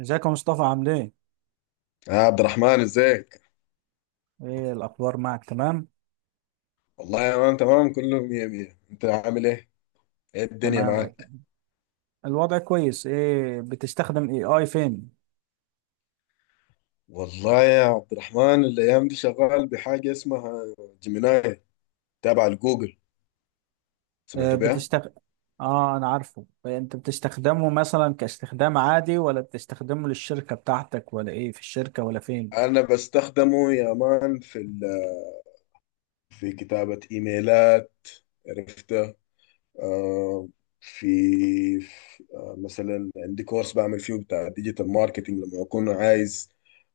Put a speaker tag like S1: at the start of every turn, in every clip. S1: ازيك يا مصطفى؟ عامل ايه؟
S2: يا عبد الرحمن ازيك؟
S1: ايه الاخبار معك؟ تمام؟
S2: والله يا مان تمام، كله مية مية. انت عامل ايه؟ ايه الدنيا
S1: تمام،
S2: معاك؟
S1: الوضع كويس. ايه بتستخدم اي اي فين؟
S2: والله يا عبد الرحمن، الايام دي شغال بحاجة اسمها جيميناي، تابع لجوجل.
S1: اه
S2: سمعت بيها؟
S1: بتستخدم. اه انا عارفه انت بتستخدمه مثلا كاستخدام عادي ولا بتستخدمه للشركة بتاعتك، ولا ايه في الشركة ولا فين؟
S2: انا بستخدمه يا مان في كتابة ايميلات. عرفته. آه، في مثلا عندي كورس بعمل فيه بتاع ديجيتال ماركتينج، لما اكون عايز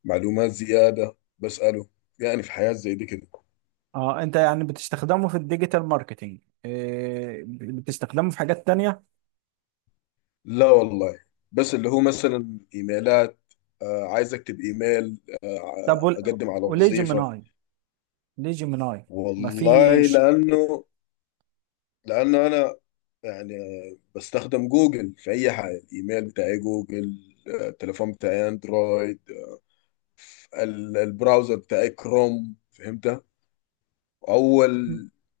S2: معلومات زيادة بسأله. يعني في حياة زي دي كده.
S1: اه انت يعني بتستخدمه في الديجيتال ماركتينج، إيه بتستخدمه في حاجات تانية؟
S2: لا والله، بس اللي هو مثلا ايميلات، آه عايز اكتب ايميل،
S1: طب
S2: آه اقدم على
S1: وليه
S2: وظيفة.
S1: جيميناي؟ ليه جيميناي؟ ما
S2: والله
S1: فيش.
S2: لانه، لانه يعني بستخدم جوجل في اي حاجة، الايميل بتاعي جوجل، التليفون بتاعي اندرويد، البراوزر بتاعي كروم، فهمت. اول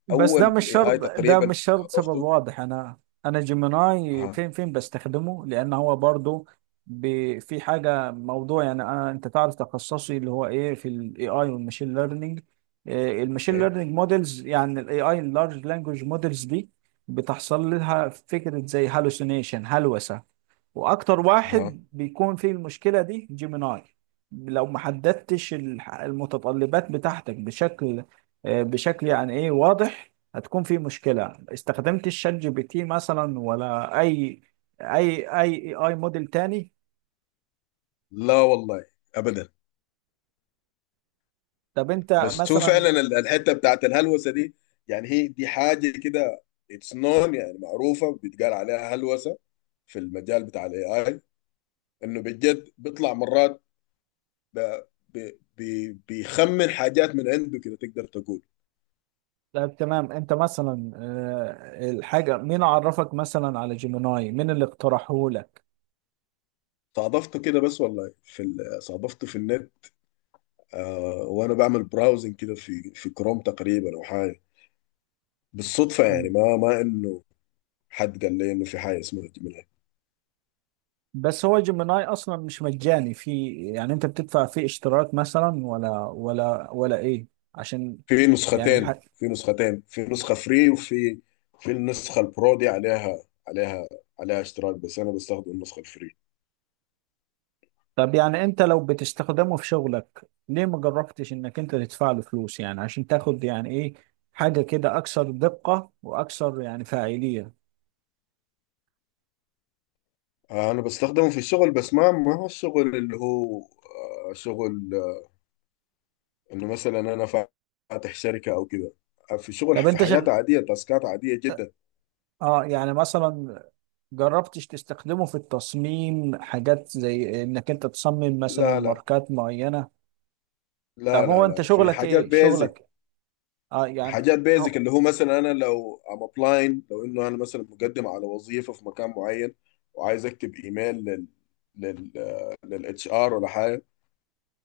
S1: بس ده
S2: اول
S1: مش
S2: اي
S1: شرط.
S2: اي
S1: ده
S2: تقريبا
S1: مش شرط سبب
S2: استضفته.
S1: واضح. انا انا جيميناي
S2: ها.
S1: فين فين بستخدمه لان هو برضو في حاجه موضوع، يعني انا انت تعرف تخصصي اللي هو ايه في الاي اي والماشين ليرنينج. الماشين
S2: اوكي.
S1: ليرنينج موديلز، يعني الاي اي اللارج لانجوج موديلز دي بتحصل لها فكره زي هالوسينيشن، هلوسه. واكتر
S2: ها.
S1: واحد بيكون فيه المشكله دي جيميناي. لو ما حددتش المتطلبات بتاعتك بشكل بشكل يعني ايه واضح، هتكون في مشكلة. استخدمت الشات جي بي تي مثلا، ولا اي اي موديل تاني؟
S2: لا والله، ابدا.
S1: طب انت
S2: بس هو
S1: مثلا.
S2: فعلا الحته بتاعت الهلوسه دي، يعني هي دي حاجه كده اتس نون، يعني معروفه بيتقال عليها هلوسه في المجال بتاع الاي اي، انه بجد بيطلع مرات ب- بيخمن حاجات من عنده كده تقدر تقول.
S1: طب تمام، انت مثلا الحاجة مين عرفك مثلا على جيميناي؟ مين اللي اقترحه لك؟
S2: صادفته كده بس والله، صادفته في النت، آه وانا بعمل براوزنج كده في كروم تقريبا او حاجه. بالصدفه يعني،
S1: مم.
S2: ما انه حد قال لي انه في حاجه اسمها.
S1: بس هو جيميناي اصلا مش مجاني؟ في يعني انت بتدفع فيه اشتراك مثلا، ولا ايه؟ عشان يعني
S2: في نسختين، في نسخة فري وفي في النسخة البرو دي، عليها عليها اشتراك، بس أنا بستخدم النسخة الفري.
S1: طب يعني انت لو بتستخدمه في شغلك، ليه ما جربتش انك انت تدفع له فلوس، يعني عشان تاخد يعني ايه، حاجة كده اكثر دقة واكثر يعني فاعلية؟
S2: أنا بستخدمه في الشغل، بس ما هو الشغل اللي هو آه، شغل آه، إنه مثلا أنا فاتح شركة أو كده. آه، في شغل
S1: طب
S2: في
S1: انت
S2: حياة عادية، تاسكات عادية جدا.
S1: اه، يعني مثلا جربتش تستخدمه في التصميم، حاجات زي انك انت تصمم مثلا
S2: لا لا
S1: ماركات معينة؟ طب
S2: لا
S1: هو
S2: لا
S1: انت
S2: لا في
S1: شغلك
S2: حاجات
S1: ايه؟
S2: بيزك.
S1: شغلك اه يعني
S2: حاجات بيزك
S1: هو...
S2: اللي هو مثلا انا لو ام ابلاين، لو انه انا مثلا مقدم على وظيفه في مكان معين وعايز اكتب ايميل لل لل للاتش ار ولا حاجه،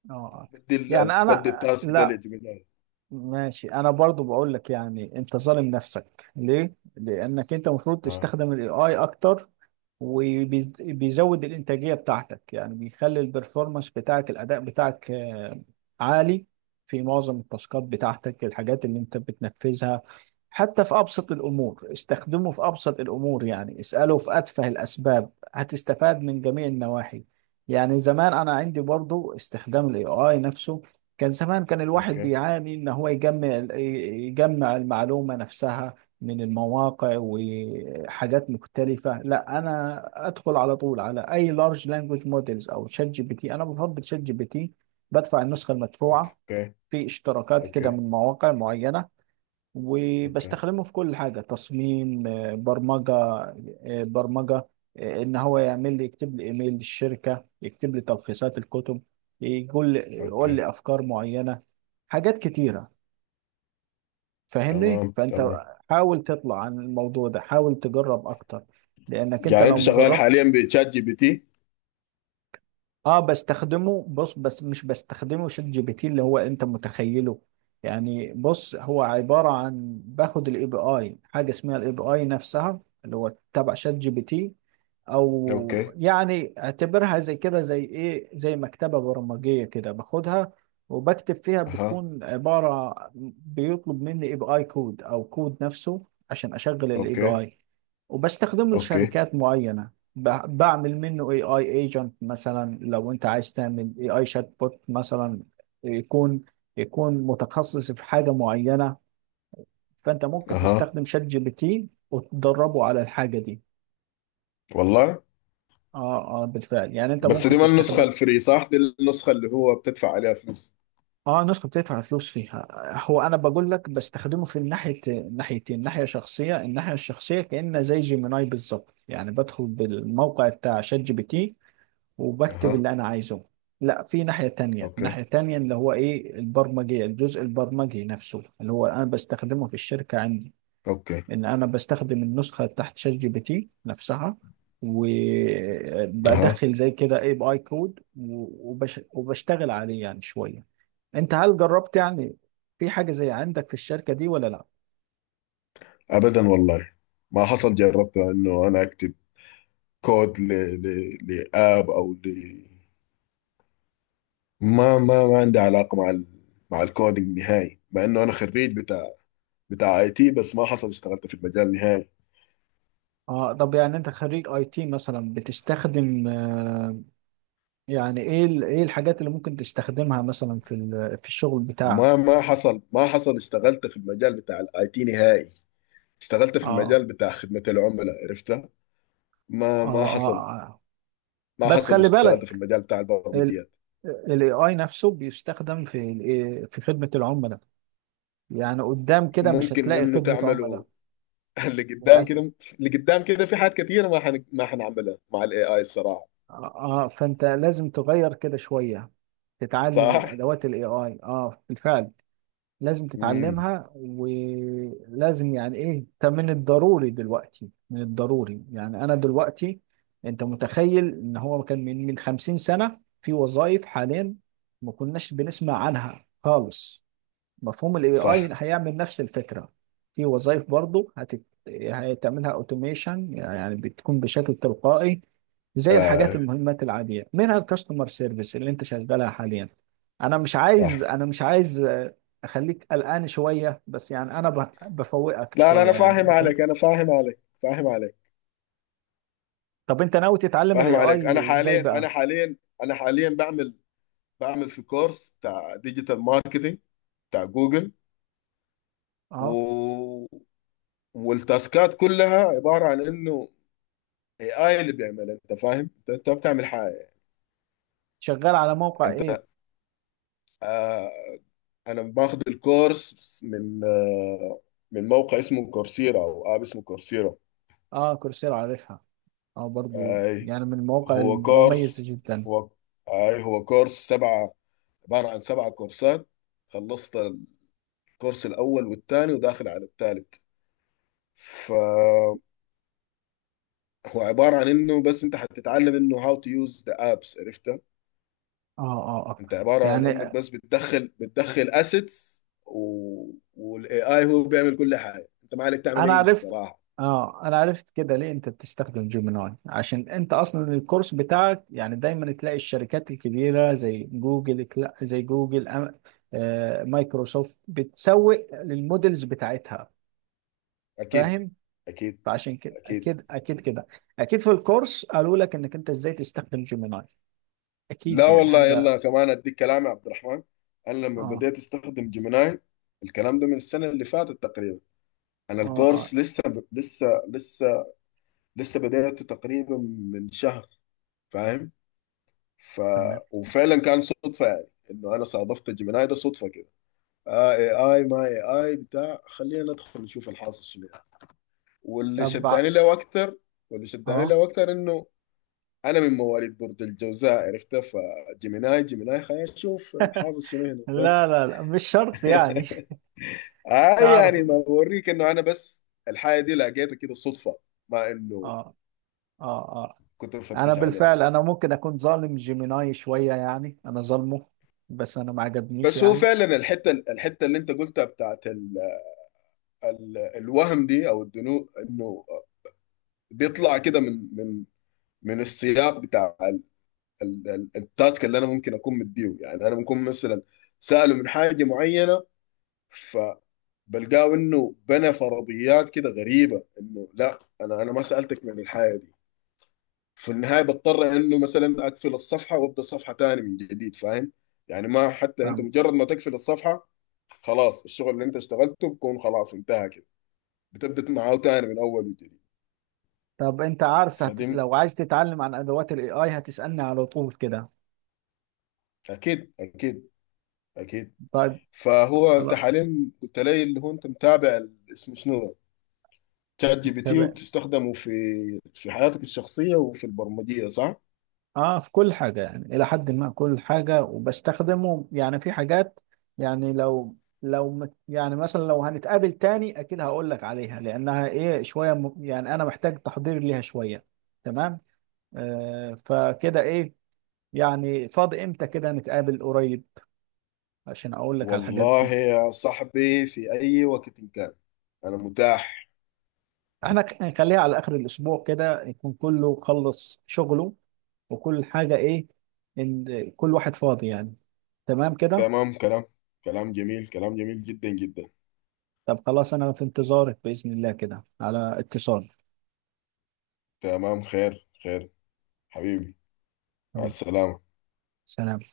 S1: اه
S2: بدي
S1: يعني
S2: بدي
S1: انا
S2: التاسك ده
S1: لا.
S2: لجميل.
S1: ماشي، انا برضو بقول لك يعني انت ظالم نفسك ليه، لانك انت المفروض
S2: اه.
S1: تستخدم الاي اي اكتر. وبيزود الإنتاجية بتاعتك، يعني بيخلي البرفورمانس بتاعك، الأداء بتاعك عالي في معظم التاسكات بتاعتك، الحاجات اللي أنت بتنفذها. حتى في أبسط الأمور، استخدمه في أبسط الأمور، يعني اسأله في أتفه الأسباب هتستفاد من جميع النواحي. يعني زمان أنا عندي برضو استخدام ال AI نفسه، كان زمان كان الواحد
S2: اوكي.
S1: بيعاني إن هو يجمع المعلومة نفسها من المواقع وحاجات مختلفة. لا، أنا أدخل على طول على أي لارج لانجوج موديلز أو شات جي بي تي. أنا بفضل شات جي بي تي، بدفع النسخة المدفوعة،
S2: اوكي
S1: في اشتراكات كده
S2: اوكي
S1: من مواقع معينة.
S2: اوكي
S1: وبستخدمه في كل حاجة: تصميم، برمجة، برمجة، إن هو يعمل لي، يكتب لي إيميل للشركة، يكتب لي تلخيصات الكتب، يقول لي يقول
S2: اوكي.
S1: لي أفكار معينة، حاجات كتيرة. فاهمني؟
S2: تمام
S1: فانت
S2: تمام.
S1: حاول تطلع عن الموضوع ده، حاول تجرب اكتر، لانك انت
S2: يعني
S1: لو
S2: انت شغال
S1: مجربتش.
S2: حاليا بتشات جي بي تي؟
S1: اه بستخدمه، بص، بس مش بستخدمه شات جي بي تي اللي هو انت متخيله. يعني بص، هو عبارة عن باخد الاي بي اي، حاجة اسمها الاي بي اي نفسها اللي هو تبع شات جي بي تي، او
S2: اوكي.
S1: يعني اعتبرها زي كده زي ايه، زي مكتبة برمجية كده، باخدها وبكتب فيها،
S2: اها.
S1: بتكون عبارة بيطلب مني اي بي اي كود او كود نفسه عشان اشغل الاي بي
S2: اوكي.
S1: اي. وبستخدمه
S2: اوكي.
S1: لشركات معينة. بعمل منه اي اي ايجنت مثلا. لو انت عايز تعمل اي اي شات بوت مثلا، يكون يكون متخصص في حاجه معينه، فانت ممكن
S2: اها.
S1: تستخدم شات جي بي تي وتدربه على الحاجه دي.
S2: والله.
S1: اه اه بالفعل، يعني انت
S2: بس
S1: ممكن
S2: دي ما النسخه
S1: تستخدم.
S2: الفري، صح؟ دي النسخه اللي هو بتدفع عليها فلوس.
S1: اه، نسخه بتدفع فلوس فيها. هو انا بقول لك بستخدمه في الناحيه، ناحيتين: ناحيه شخصيه، الناحيه الشخصيه كانه زي جيميناي بالظبط، يعني بدخل بالموقع بتاع شات جي بي تي وبكتب
S2: اها.
S1: اللي انا عايزه. لا، في ناحية تانية،
S2: اوكي.
S1: ناحية تانية اللي هو ايه، البرمجي، الجزء البرمجي نفسه، اللي هو انا بستخدمه في الشركة عندي.
S2: اوكي.
S1: ان انا بستخدم النسخة تحت شات جي بي تي نفسها،
S2: اها.
S1: وبدخل زي كده اي بي اي كود، وبشتغل عليه يعني شوية. انت هل جربت يعني، في حاجة زي عندك في الشركة دي ولا لا؟
S2: ابدا والله، ما حصل جربت انه انا اكتب كود لاب او ما ما عندي علاقه مع الكودينج نهائي، مع انه انا خريج بتاع اي تي، بس ما حصل اشتغلت في المجال نهائي.
S1: اه طب يعني انت خريج اي تي مثلا، بتستخدم يعني ايه ايه الحاجات اللي ممكن تستخدمها مثلا في في الشغل
S2: ما
S1: بتاعك؟
S2: ما حصل ما حصل اشتغلت في المجال بتاع الاي تي نهائي، اشتغلت في
S1: اه
S2: المجال بتاع خدمة العملاء، عرفتها.
S1: اه
S2: ما ما
S1: اه
S2: حصل
S1: آه.
S2: ما
S1: بس
S2: حصل
S1: خلي
S2: اشتغلت في
S1: بالك،
S2: المجال بتاع
S1: ال
S2: البرمجيات.
S1: الاي اي نفسه بيستخدم في في خدمة العملاء. يعني قدام كده مش
S2: ممكن
S1: هتلاقي
S2: انه
S1: خدمة عملاء،
S2: تعمله. اللي قدام
S1: للأسف.
S2: كده، اللي قدام كده في حاجات كتير ما حنعملها مع الاي اي الصراحه.
S1: اه فانت لازم تغير كده شوية، تتعلم
S2: صح.
S1: الادوات الاي اي. اه بالفعل، لازم
S2: امم.
S1: تتعلمها، ولازم يعني ايه، ده من الضروري دلوقتي، من الضروري. يعني انا دلوقتي، انت متخيل ان هو كان من 50 سنة في وظائف حاليا ما كناش بنسمع عنها خالص؟ مفهوم الاي اي
S2: صح.
S1: هيعمل نفس الفكره. في وظائف برضه هتعملها اوتوميشن، يعني بتكون بشكل تلقائي، زي الحاجات
S2: آه.
S1: المهمات العاديه، منها الكاستمر سيرفيس اللي انت شغالها حاليا. انا مش عايز،
S2: صح.
S1: انا مش عايز اخليك قلقان شويه، بس يعني انا بفوقك
S2: لا لا،
S1: شويه،
S2: انا
S1: يعني
S2: فاهم
S1: بخليك.
S2: عليك، انا فاهم عليك، فاهم عليك،
S1: طب انت ناوي تتعلم
S2: فاهم
S1: الاي
S2: عليك. انا
S1: اي ازاي
S2: حاليا انا
S1: بقى؟
S2: حاليا انا حاليا بعمل في كورس بتاع ديجيتال ماركتينج بتاع جوجل.
S1: اه
S2: و... والتاسكات كلها عبارة عن انه اي اي اللي بيعمل، انت فاهم، انت ما بتعمل حاجة.
S1: شغال على موقع
S2: انت
S1: ايه؟
S2: آه، انا باخد الكورس من آه، من موقع اسمه كورسيرا، او اب اسمه كورسيرا.
S1: اه كورسيرا، عارفها. اه برضو
S2: اي
S1: يعني من المواقع
S2: هو
S1: المميزه
S2: كورس،
S1: جدا.
S2: هو هو كورس سبعة، عبارة عن سبعة كورسات. خلصت الكورس الاول والثاني وداخل على الثالث. فهو عبارة عن انه بس انت حتتعلم انه هاو تو يوز ذا ابس، عرفتها.
S1: اه اه اه،
S2: انت عبارة عن انك
S1: يعني
S2: بس بتدخل اسيتس، والاي اي هو بيعمل كل حاجة، انت ما عليك تعمل
S1: انا
S2: اي شيء
S1: عرفت.
S2: صراحة.
S1: اه انا عرفت كده ليه انت بتستخدم جيميناي، عشان انت اصلا الكورس بتاعك، يعني دايما تلاقي الشركات الكبيره زي جوجل زي جوجل مايكروسوفت بتسوق للمودلز بتاعتها.
S2: اكيد
S1: فاهم.
S2: اكيد
S1: فعشان كده
S2: اكيد.
S1: اكيد، اكيد كده. اكيد في الكورس قالوا لك انك انت ازاي تستخدم جيميناي،
S2: لا
S1: اكيد يعني
S2: والله،
S1: حاجه.
S2: يلا كمان اديك كلام يا عبد الرحمن، انا لما
S1: اه
S2: بديت استخدم جيميناي، الكلام ده من السنه اللي فاتت تقريبا. انا
S1: اه
S2: الكورس
S1: اه.
S2: لسه، لسه بديته تقريبا من شهر، فاهم؟ ف
S1: تمام.
S2: وفعلا كان صدفه، يعني انه انا صادفت جيميناي ده صدفه كده. آه اي اي، ما اي اي بتاع خلينا ندخل نشوف الحاصل شنو يعني. واللي
S1: طب
S2: شداني له اكتر واللي شداني
S1: اه
S2: له اكتر انه انا من مواليد برج الجوزاء، عرفتها، فجيميناي جيميناي، خلينا نشوف الحافظ شنو هنا
S1: لا
S2: بس.
S1: لا لا، مش شرط يعني.
S2: آه
S1: تعرف.
S2: يعني ما بوريك انه انا بس الحاجه دي لقيتها كده صدفه، ما انه
S1: اه اه آه.
S2: كنت
S1: انا
S2: بفتش عليها.
S1: بالفعل انا ممكن اكون ظالم جيميناي شويه، يعني انا ظالمه، بس انا ما عجبنيش
S2: بس هو
S1: يعني.
S2: فعلا الحته اللي انت قلتها بتاعت ال الوهم دي او الدنو، انه بيطلع كده من من السياق بتاع ال التاسك اللي انا ممكن اكون مديه. يعني انا ممكن مثلا ساله من حاجه معينه، بلقاه انه بنى فرضيات كده غريبه، انه لا، انا ما سالتك من الحاجه دي. في النهايه بضطر انه مثلا اقفل الصفحه وابدا صفحه تاني من جديد، فاهم؟ يعني ما حتى انت
S1: فاهم.
S2: مجرد ما تقفل الصفحه، خلاص الشغل اللي انت اشتغلته بكون خلاص انتهى كده، بتبدا معاه تاني من اول وجديد.
S1: طب انت عارف
S2: فدي،
S1: لو عايز تتعلم عن ادوات الاي اي هتسالني على طول كده.
S2: اكيد اكيد اكيد.
S1: طيب.
S2: فهو انت
S1: خلاص.
S2: حاليا قلت لي اللي هو انت متابع اسمه شنو، شات جي بي
S1: طب
S2: تي، وتستخدمه في في حياتك الشخصيه وفي البرمجيه، صح؟
S1: اه في كل حاجه، يعني الى حد ما كل حاجه. وبستخدمه يعني في حاجات، يعني لو، لو يعني مثلا لو هنتقابل تاني اكيد هقول لك عليها، لانها ايه، شويه يعني انا محتاج تحضير ليها شويه. تمام. آه فكده ايه، يعني فاضي امتى كده نتقابل قريب عشان اقول لك على الحاجات
S2: والله
S1: دي؟
S2: يا صاحبي في أي وقت إن كان، أنا متاح.
S1: احنا هنخليها على اخر الاسبوع كده، يكون كله خلص شغله وكل حاجة، ايه، ان كل واحد فاضي يعني. تمام كده.
S2: تمام، كلام، كلام جميل، كلام جميل جدا جدا.
S1: طب خلاص، انا في انتظارك بإذن الله، كده على اتصال.
S2: تمام، خير خير. حبيبي. مع
S1: حبيبي.
S2: السلامة.
S1: سلام.